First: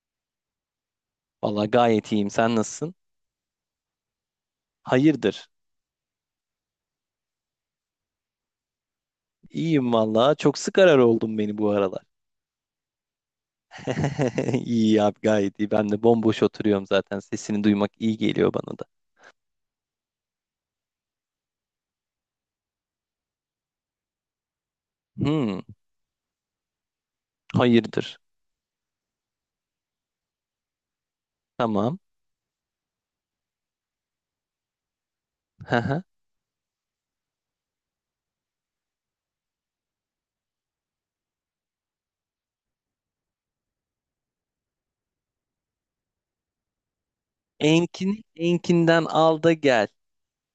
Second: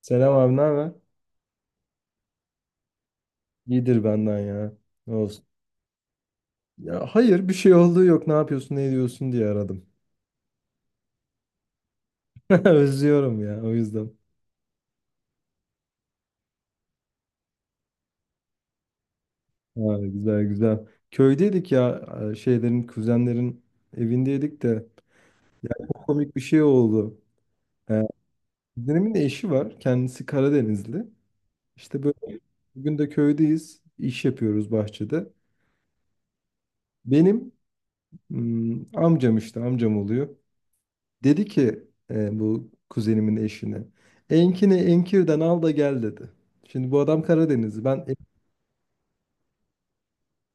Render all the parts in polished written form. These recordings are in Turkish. Selam abi, ne haber? Valla gayet iyiyim. Sen nasılsın? İyidir benden ya. Ne olsun? Hayırdır? Ya hayır bir şey olduğu yok. Ne yapıyorsun, ne ediyorsun diye aradım. İyiyim valla. Çok sık arar oldun beni bu aralar. Özlüyorum ya o yüzden. İyi abi gayet iyi. Ben de bomboş oturuyorum zaten. Sesini duymak iyi geliyor bana da. Ha, güzel güzel. Köydeydik ya şeylerin, kuzenlerin evindeydik de Hmm, komik bir şey oldu. E, hayırdır? Kuzenimin de eşi var. Kendisi Karadenizli. Tamam. İşte böyle bugün de köydeyiz. İş yapıyoruz bahçede. Haha. Benim amcam işte amcam oluyor. Dedi ki bu kuzenimin eşine. Enkini Enkir'den al da gel dedi. Şimdi bu adam Karadenizli. Ben Enkin, enkinden al da gel.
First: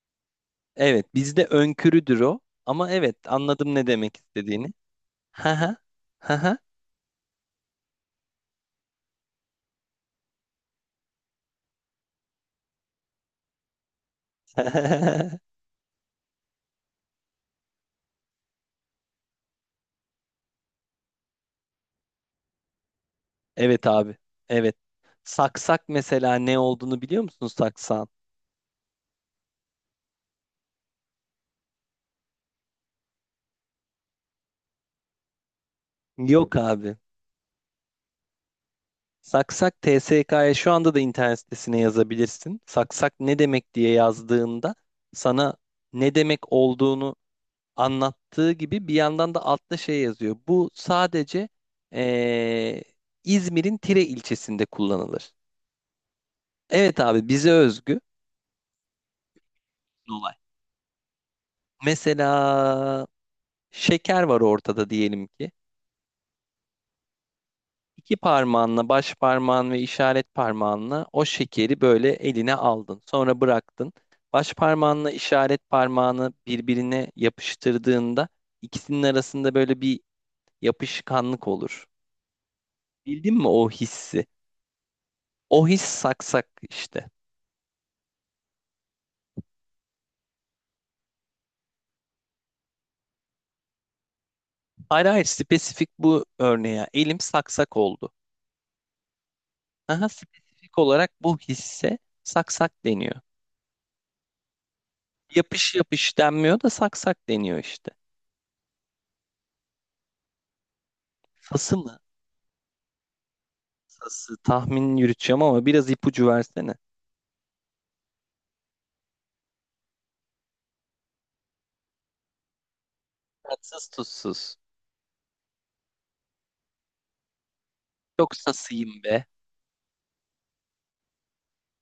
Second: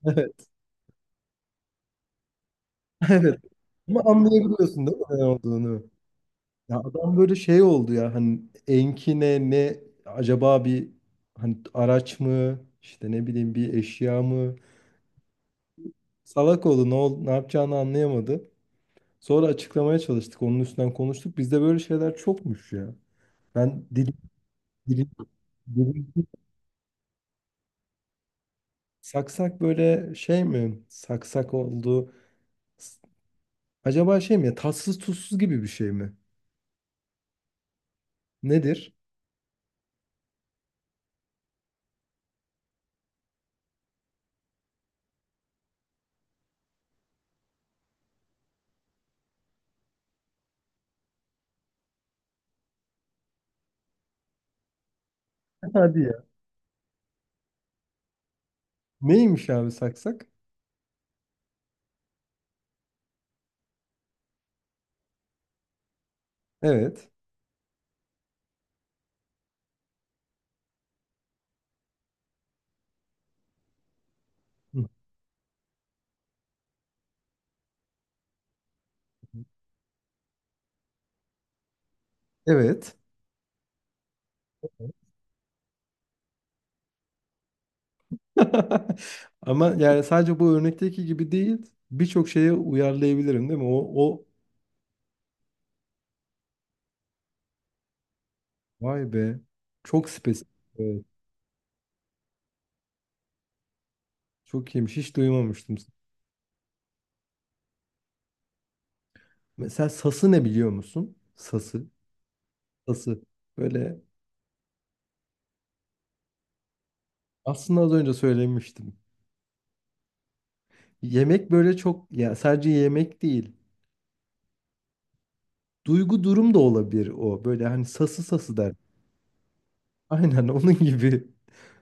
evet. Evet, bizde önkürüdür o. Ama evet, Evet. anladım ne Ama demek istediğini. anlayabiliyorsun değil mi ne Haha. olduğunu? Haha. Ya adam böyle şey oldu ya hani enkine ne, acaba bir, hani araç mı işte ne bileyim bir eşya mı? Salak oldu ne yapacağını anlayamadı. Sonra açıklamaya çalıştık onun üstünden konuştuk. Bizde böyle şeyler çokmuş ya. Ben Evet dilim, abi. Evet. dilim, Saksak dilim. mesela ne olduğunu biliyor musun saksan? Saksak böyle şey mi? Saksak oldu. S- Acaba şey mi ya, tatsız tuzsuz gibi bir şey mi? Yok abi. Nedir? Saksak TSK'ya şu anda da internet sitesine yazabilirsin. Saksak ne demek diye yazdığında sana ne demek olduğunu anlattığı gibi bir yandan da altta şey yazıyor. Bu sadece eee, İzmir'in Tire ilçesinde kullanılır. Hadi ya. Evet abi bize özgü. Neymiş abi saksak? Olay. Mesela şeker var ortada diyelim ki. Evet. İki parmağınla baş parmağın ve işaret parmağınla o şekeri böyle eline aldın. Sonra bıraktın. Baş Hı. parmağınla işaret parmağını birbirine yapıştırdığında ikisinin arasında böyle bir yapışkanlık olur. Evet. Bildin mi o hissi? O his saksak işte. Ama yani sadece bu örnekteki gibi değil. Birçok şeye uyarlayabilirim değil mi? O Hayır hayır, spesifik bu örneğe. Elim saksak oldu. vay be. Aha, Çok spesifik. spesifik Evet. olarak bu hisse saksak deniyor. Çok iyiymiş. Hiç Yapış duymamıştım. yapış denmiyor da saksak deniyor işte. Mesela sası ne biliyor musun? Fası Sası. mı? Sası. Böyle Sası tahmin yürüteceğim ama biraz ipucu versene. aslında az önce söylemiştim. Yemek böyle çok ya, sadece yemek değil. Tatsız tuzsuz. Duygu durum da olabilir o. Böyle hani sası Çok sası der. sasıyım be. Aynen onun gibi.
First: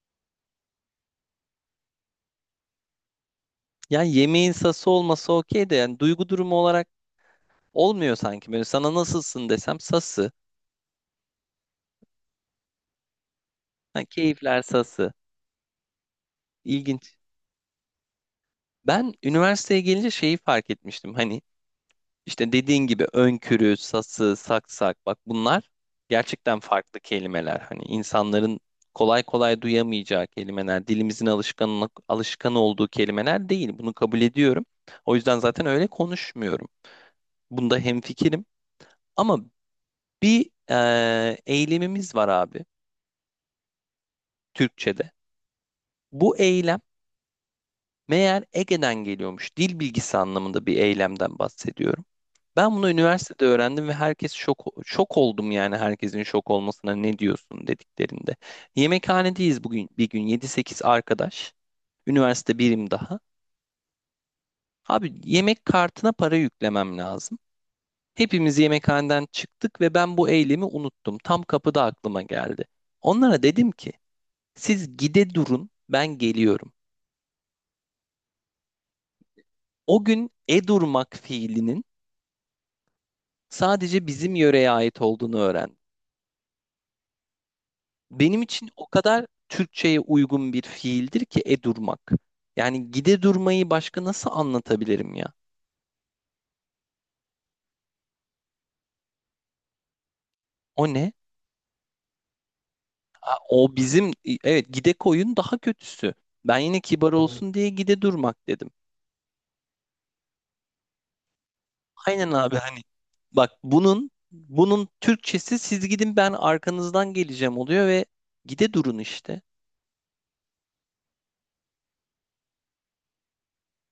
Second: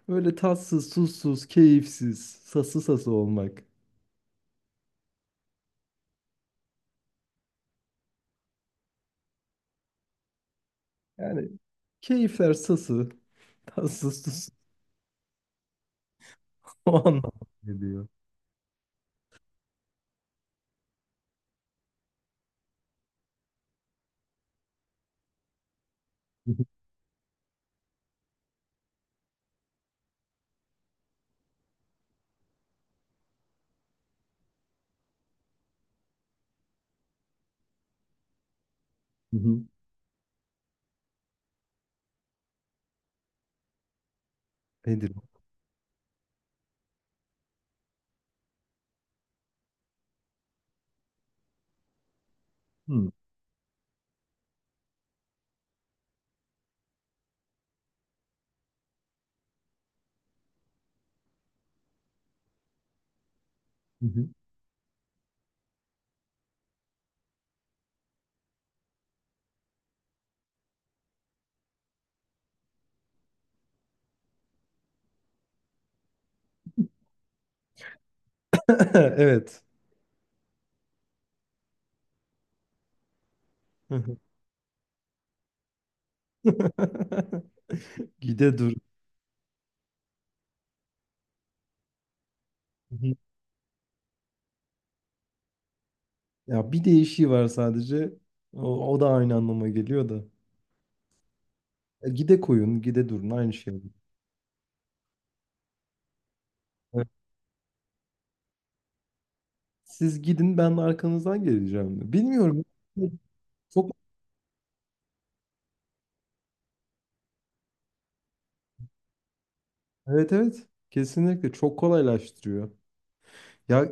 Böyle tatsız, tuzsuz, keyifsiz, sası sası olmak. Yani yemeğin sası olması okey de, yani duygu durumu olarak olmuyor sanki. Böyle sana nasılsın desem sası. Yani keyifler sası, Ha, tatsız, tuzsuz. keyifler sası. O İlginç. anlamda geliyor. Ben üniversiteye gelince şeyi fark etmiştim. Hani İşte dediğin gibi önkürü, sası, saksak, bak bunlar gerçekten farklı kelimeler. Hani insanların kolay kolay duyamayacağı kelimeler, dilimizin alışkanlık, alışkan olduğu kelimeler değil. Bunu kabul ediyorum. O yüzden zaten öyle konuşmuyorum. Bunda hemfikirim. Hı Ama hı. bir eylemimiz var abi, Türkçe'de. Nedir o? Bu eylem meğer Ege'den geliyormuş. Dil bilgisi anlamında bir eylemden bahsediyorum. Ben bunu Hı. üniversitede öğrendim ve herkes şok oldum yani herkesin şok olmasına ne diyorsun dediklerinde. Yemekhanedeyiz bugün bir gün, yedi sekiz arkadaş. Üniversite birim daha. Hı hı. Abi yemek kartına para yüklemem lazım. Hepimiz yemekhaneden çıktık ve ben bu eylemi unuttum. Tam kapıda aklıma geldi. Onlara dedim ki siz gide durun, ben geliyorum. Evet. O gün e durmak fiilinin Hı sadece hı. bizim yöreye ait olduğunu öğren. Benim Gide için dur. o kadar Türkçe'ye uygun bir fiildir ki e durmak. Yani Hı hı. gide durmayı başka nasıl anlatabilirim ya? Ya bir değişiği var sadece. O da aynı anlama geliyor da. O ne? E, gide koyun, gide durun Ha, aynı o şey. bizim, evet gide koyun daha kötüsü. Ben yine kibar evet olsun diye gide durmak dedim. Siz gidin ben arkanızdan geleceğim. Aynen abi, Bilmiyorum. hani bak Çok bunun Türkçesi siz gidin ben arkanızdan geleceğim oluyor ve gide durun işte. evet. Kesinlikle çok kolaylaştırıyor. Ya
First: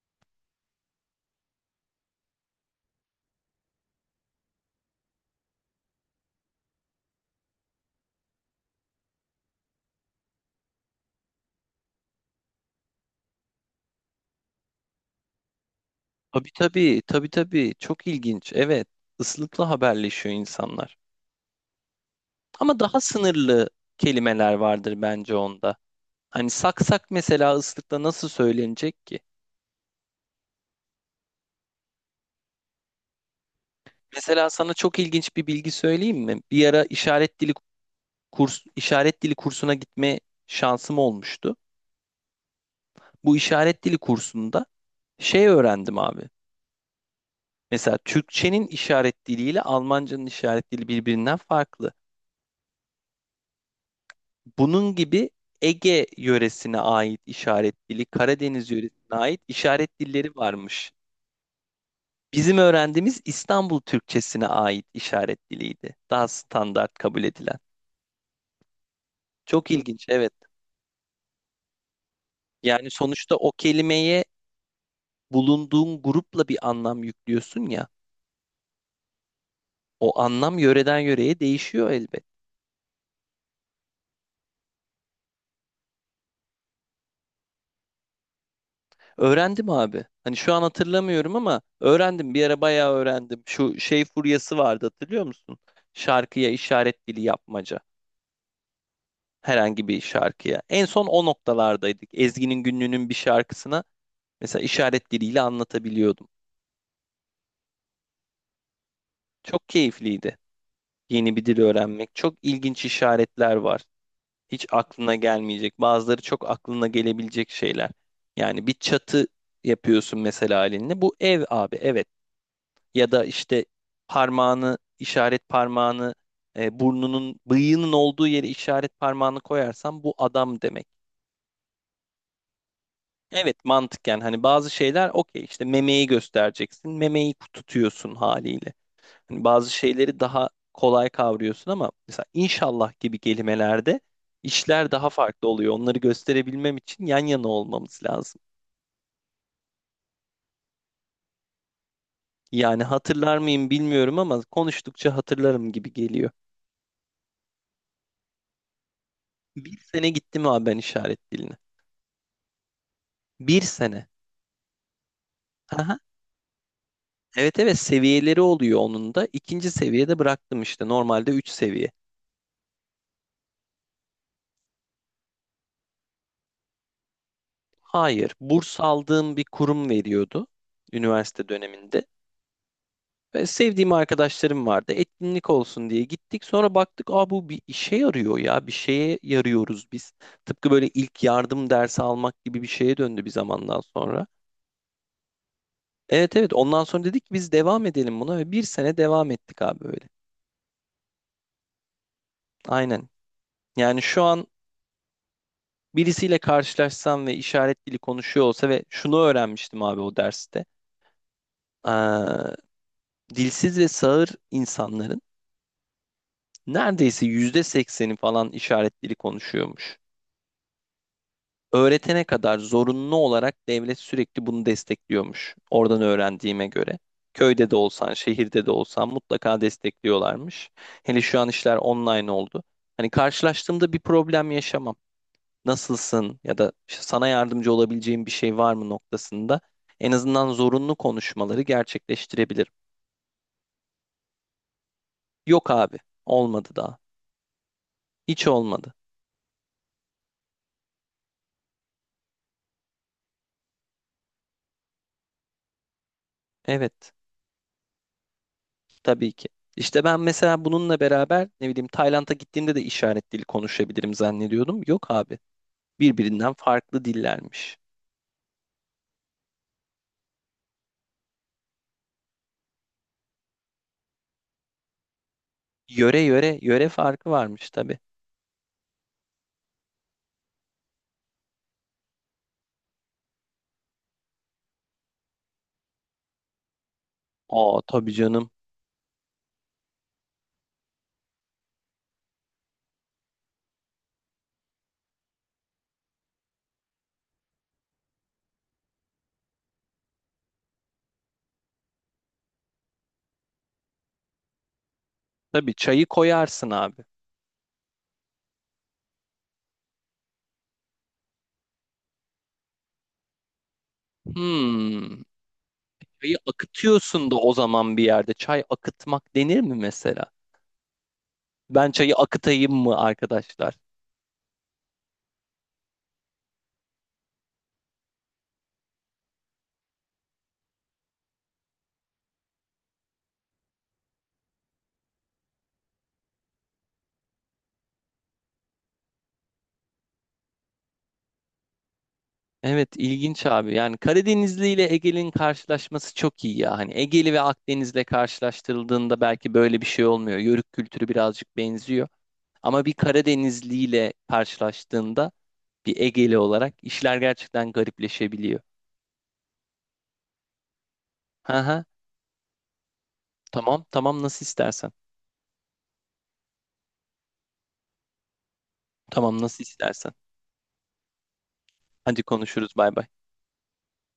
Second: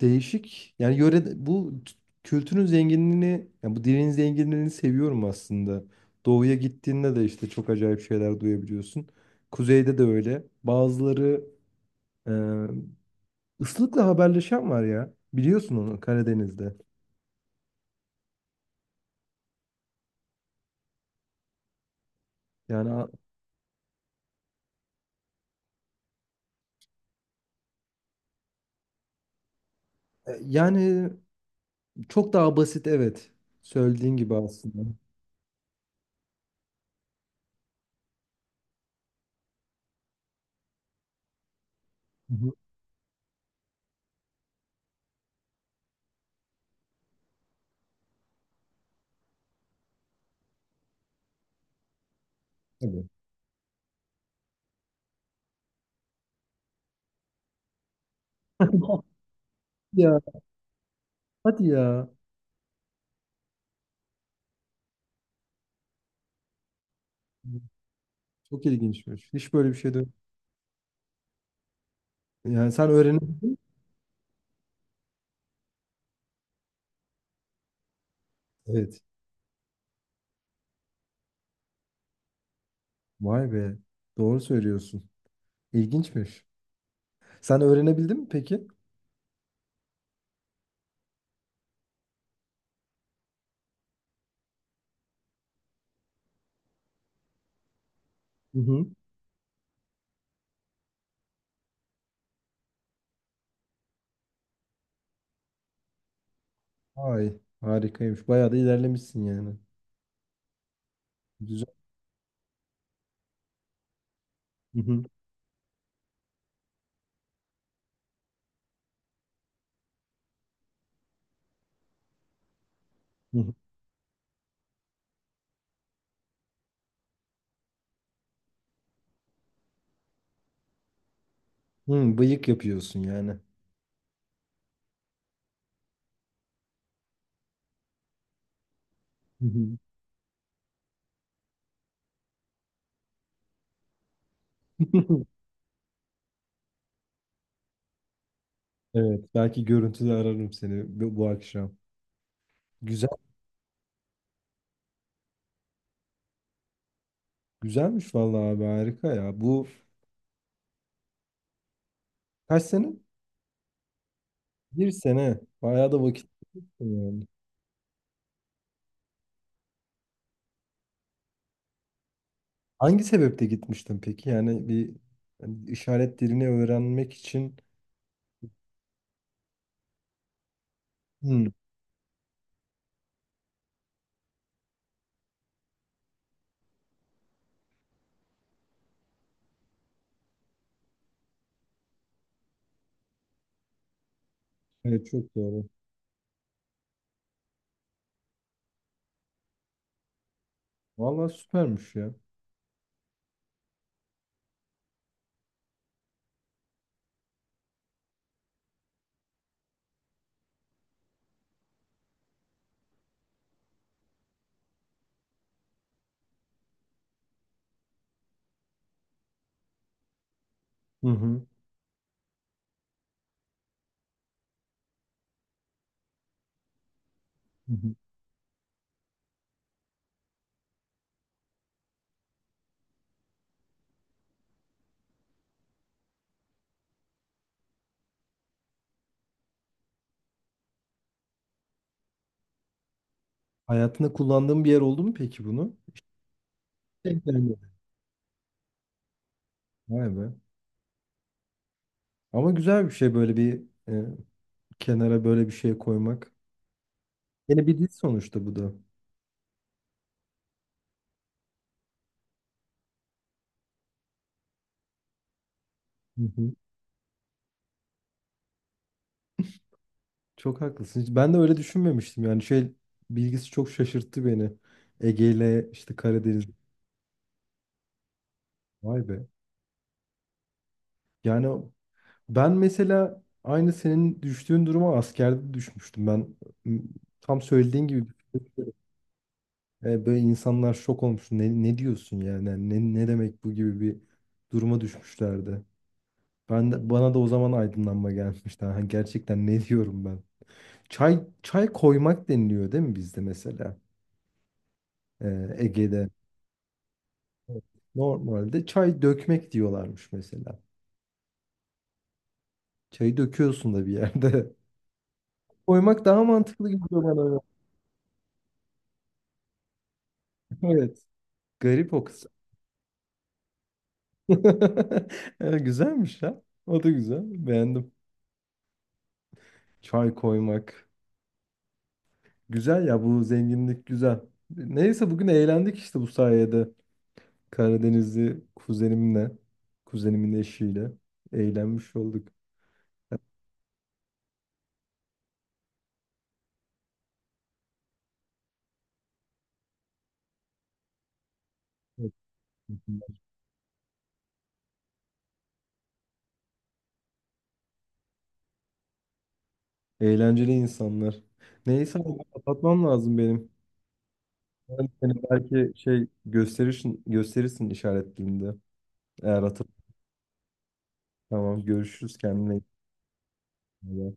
değişik. Yani yöre bu kültürün zenginliğini, yani bu dilin zenginliğini seviyorum aslında. Doğuya gittiğinde de işte çok acayip şeyler duyabiliyorsun. Kuzeyde de öyle. Bazıları e, ıslıkla haberleşen var ya. Biliyorsun onu Tabii Karadeniz'de. tabii, tabii tabii. Çok ilginç. Evet, ıslıkla haberleşiyor insanlar. Ama Yani daha a- sınırlı kelimeler vardır bence onda. Hani saksak mesela ıslıkla nasıl söylenecek ki? Yani çok daha basit evet. Söylediğin gibi Mesela sana aslında. çok ilginç bir bilgi söyleyeyim mi? Bir ara işaret dili kurs, işaret dili kursuna gitme şansım olmuştu. Hı Bu işaret dili kursunda şey öğrendim abi. Mesela Türkçenin işaret diliyle Almancanın işaret dili birbirinden farklı. hı. Bunun gibi Ege yöresine ait işaret dili, Karadeniz yöresine ait işaret Ya dilleri varmış. hadi ya. Bizim öğrendiğimiz İstanbul Türkçesine ait işaret diliydi. Daha standart kabul edilen. Çok ilginçmiş. Hiç böyle Çok bir şey de ilginç, evet. yani Yani sen sonuçta o öğrenebildin. kelimeye bulunduğun grupla bir anlam yüklüyorsun ya. Evet. O anlam yöreden yöreye değişiyor elbet. Vay be. Doğru söylüyorsun. İlginçmiş. Sen öğrenebildin mi peki? Öğrendim abi. Hani şu an hatırlamıyorum ama öğrendim. Bir ara bayağı öğrendim. Şu şey furyası vardı, hatırlıyor musun? Şarkıya işaret dili yapmaca. Hı hı. Herhangi bir şarkıya. En son o noktalardaydık. Ezgi'nin Günlü'nün bir şarkısına mesela işaret diliyle anlatabiliyordum. Ay harikaymış. Bayağı da ilerlemişsin yani. Çok keyifliydi. Yeni bir dil Güzel. öğrenmek. Çok ilginç işaretler var. Hiç Hı hı. aklına gelmeyecek. Bazıları çok aklına gelebilecek şeyler. Yani bir çatı yapıyorsun mesela elinle. Bu ev abi, evet. Ya da Hı hı. işte parmağını, işaret parmağını burnunun bıyığının olduğu yere işaret parmağını koyarsan bu adam demek. Hı, bıyık yapıyorsun yani. Evet mantıken, yani hani bazı şeyler okey, işte memeyi göstereceksin memeyi tutuyorsun haliyle. Hani Hı bazı hı. şeyleri daha kolay kavruyorsun ama mesela inşallah gibi kelimelerde işler daha farklı oluyor. Onları gösterebilmem için yan yana olmamız lazım. Evet. Belki görüntülü ararım seni bu akşam. Yani Güzel. hatırlar mıyım bilmiyorum ama konuştukça hatırlarım gibi geliyor. Güzelmiş vallahi abi, harika ya. Bu Bir sene gittim abi ben işaret diline. kaç sene? Bir sene. Bir sene. Bayağı Aha. da vakit. Evet evet, seviyeleri oluyor onun da. İkinci seviyede bıraktım, işte normalde 3 seviye. Hangi sebeple gitmiştin peki? Yani bir, hani işaret dilini öğrenmek için. Hayır, burs aldığım bir kurum veriyordu üniversite Hmm, döneminde. Ve sevdiğim arkadaşlarım vardı. Etkinlik olsun diye gittik. Sonra baktık, aa bu bir işe yarıyor ya. Bir şeye yarıyoruz biz. Tıpkı böyle ilk yardım dersi almak gibi bir şeye döndü bir zamandan sonra. evet çok doğru. Evet evet, ondan sonra dedik ki biz devam edelim buna ve bir sene devam ettik abi böyle. Vallahi süpermiş ya. Aynen. Yani şu an birisiyle karşılaşsam ve işaret dili konuşuyor olsa, ve şunu öğrenmiştim abi o derste. Aa, dilsiz ve sağır insanların neredeyse %80'i falan işaret dili konuşuyormuş. Hı hı. Öğretene kadar zorunlu olarak devlet sürekli bunu destekliyormuş. Oradan öğrendiğime göre. Köyde Hı de hı. olsan, şehirde de olsan mutlaka destekliyorlarmış. Hele şu an işler online oldu. Hani karşılaştığımda bir problem yaşamam. Nasılsın ya da işte sana yardımcı olabileceğim bir şey var mı noktasında en azından zorunlu konuşmaları gerçekleştirebilirim. Hayatında kullandığın bir yer oldu mu peki Yok bunu? abi, olmadı daha. Denk gelmedi. Hiç olmadı. Vay be. Ama güzel bir şey, böyle bir, e, kenara böyle bir şey koymak. Evet, Yine bir dil sonuçta bu da. tabii ki. İşte ben mesela bununla beraber ne bileyim Tayland'a gittiğimde de işaret dili konuşabilirim zannediyordum. Yok abi. Hı Birbirinden hı. farklı dillermiş. Çok haklısın. Hiç- ben de öyle düşünmemiştim. Yani şey bilgisi çok şaşırttı beni. Ege ile işte Yöre Karadeniz. yöre yöre farkı varmış tabii. Vay be. Yani, ben mesela aynı senin düştüğün duruma askerde düşmüştüm. Ben m, tam Aa söylediğin gibi tabii canım. Böyle insanlar şok olmuş. Ne, ne diyorsun yani? Yani ne, ne demek bu gibi bir duruma düşmüşlerdi. Bana da o zaman aydınlanma gelmişti. Ha, gerçekten ne diyorum ben? Çay koymak deniliyor değil mi bizde mesela? E, Tabii çayı Ege'de. koyarsın abi. Evet. Normalde çay dökmek diyorlarmış mesela. Çayı döküyorsun da bir yerde. Hmm. Koymak daha Çayı mantıklı gibi geliyor akıtıyorsun da bana. o zaman bir yerde. Çay akıtmak denir mi mesela? Evet. Ben Garip o çayı kısım. akıtayım mı arkadaşlar? Evet, güzelmiş ya. O da güzel. Beğendim. Çay koymak. Güzel ya, bu zenginlik güzel. Neyse bugün eğlendik işte bu sayede. Karadenizli kuzenimle, kuzenimin eşiyle eğlenmiş olduk. Evet ilginç abi. Yani Karadenizli ile Ege'nin karşılaşması çok iyi ya. Hani Ege'li ve Akdeniz'le karşılaştırıldığında belki böyle bir şey olmuyor. Yörük kültürü birazcık benziyor. Evet. Ama bir Karadenizliyle karşılaştığında bir Egeli olarak işler gerçekten garipleşebiliyor. Eğlenceli insanlar. Ha ha, Neyse abi, kapatmam lazım benim. tamam tamam, nasıl Ben istersen. seni belki şey, gösterirsin işaretliğinde. Eğer Tamam nasıl hatırlamam. istersen. Tamam, görüşürüz, Hadi kendine konuşuruz, bay bay. iyi bak.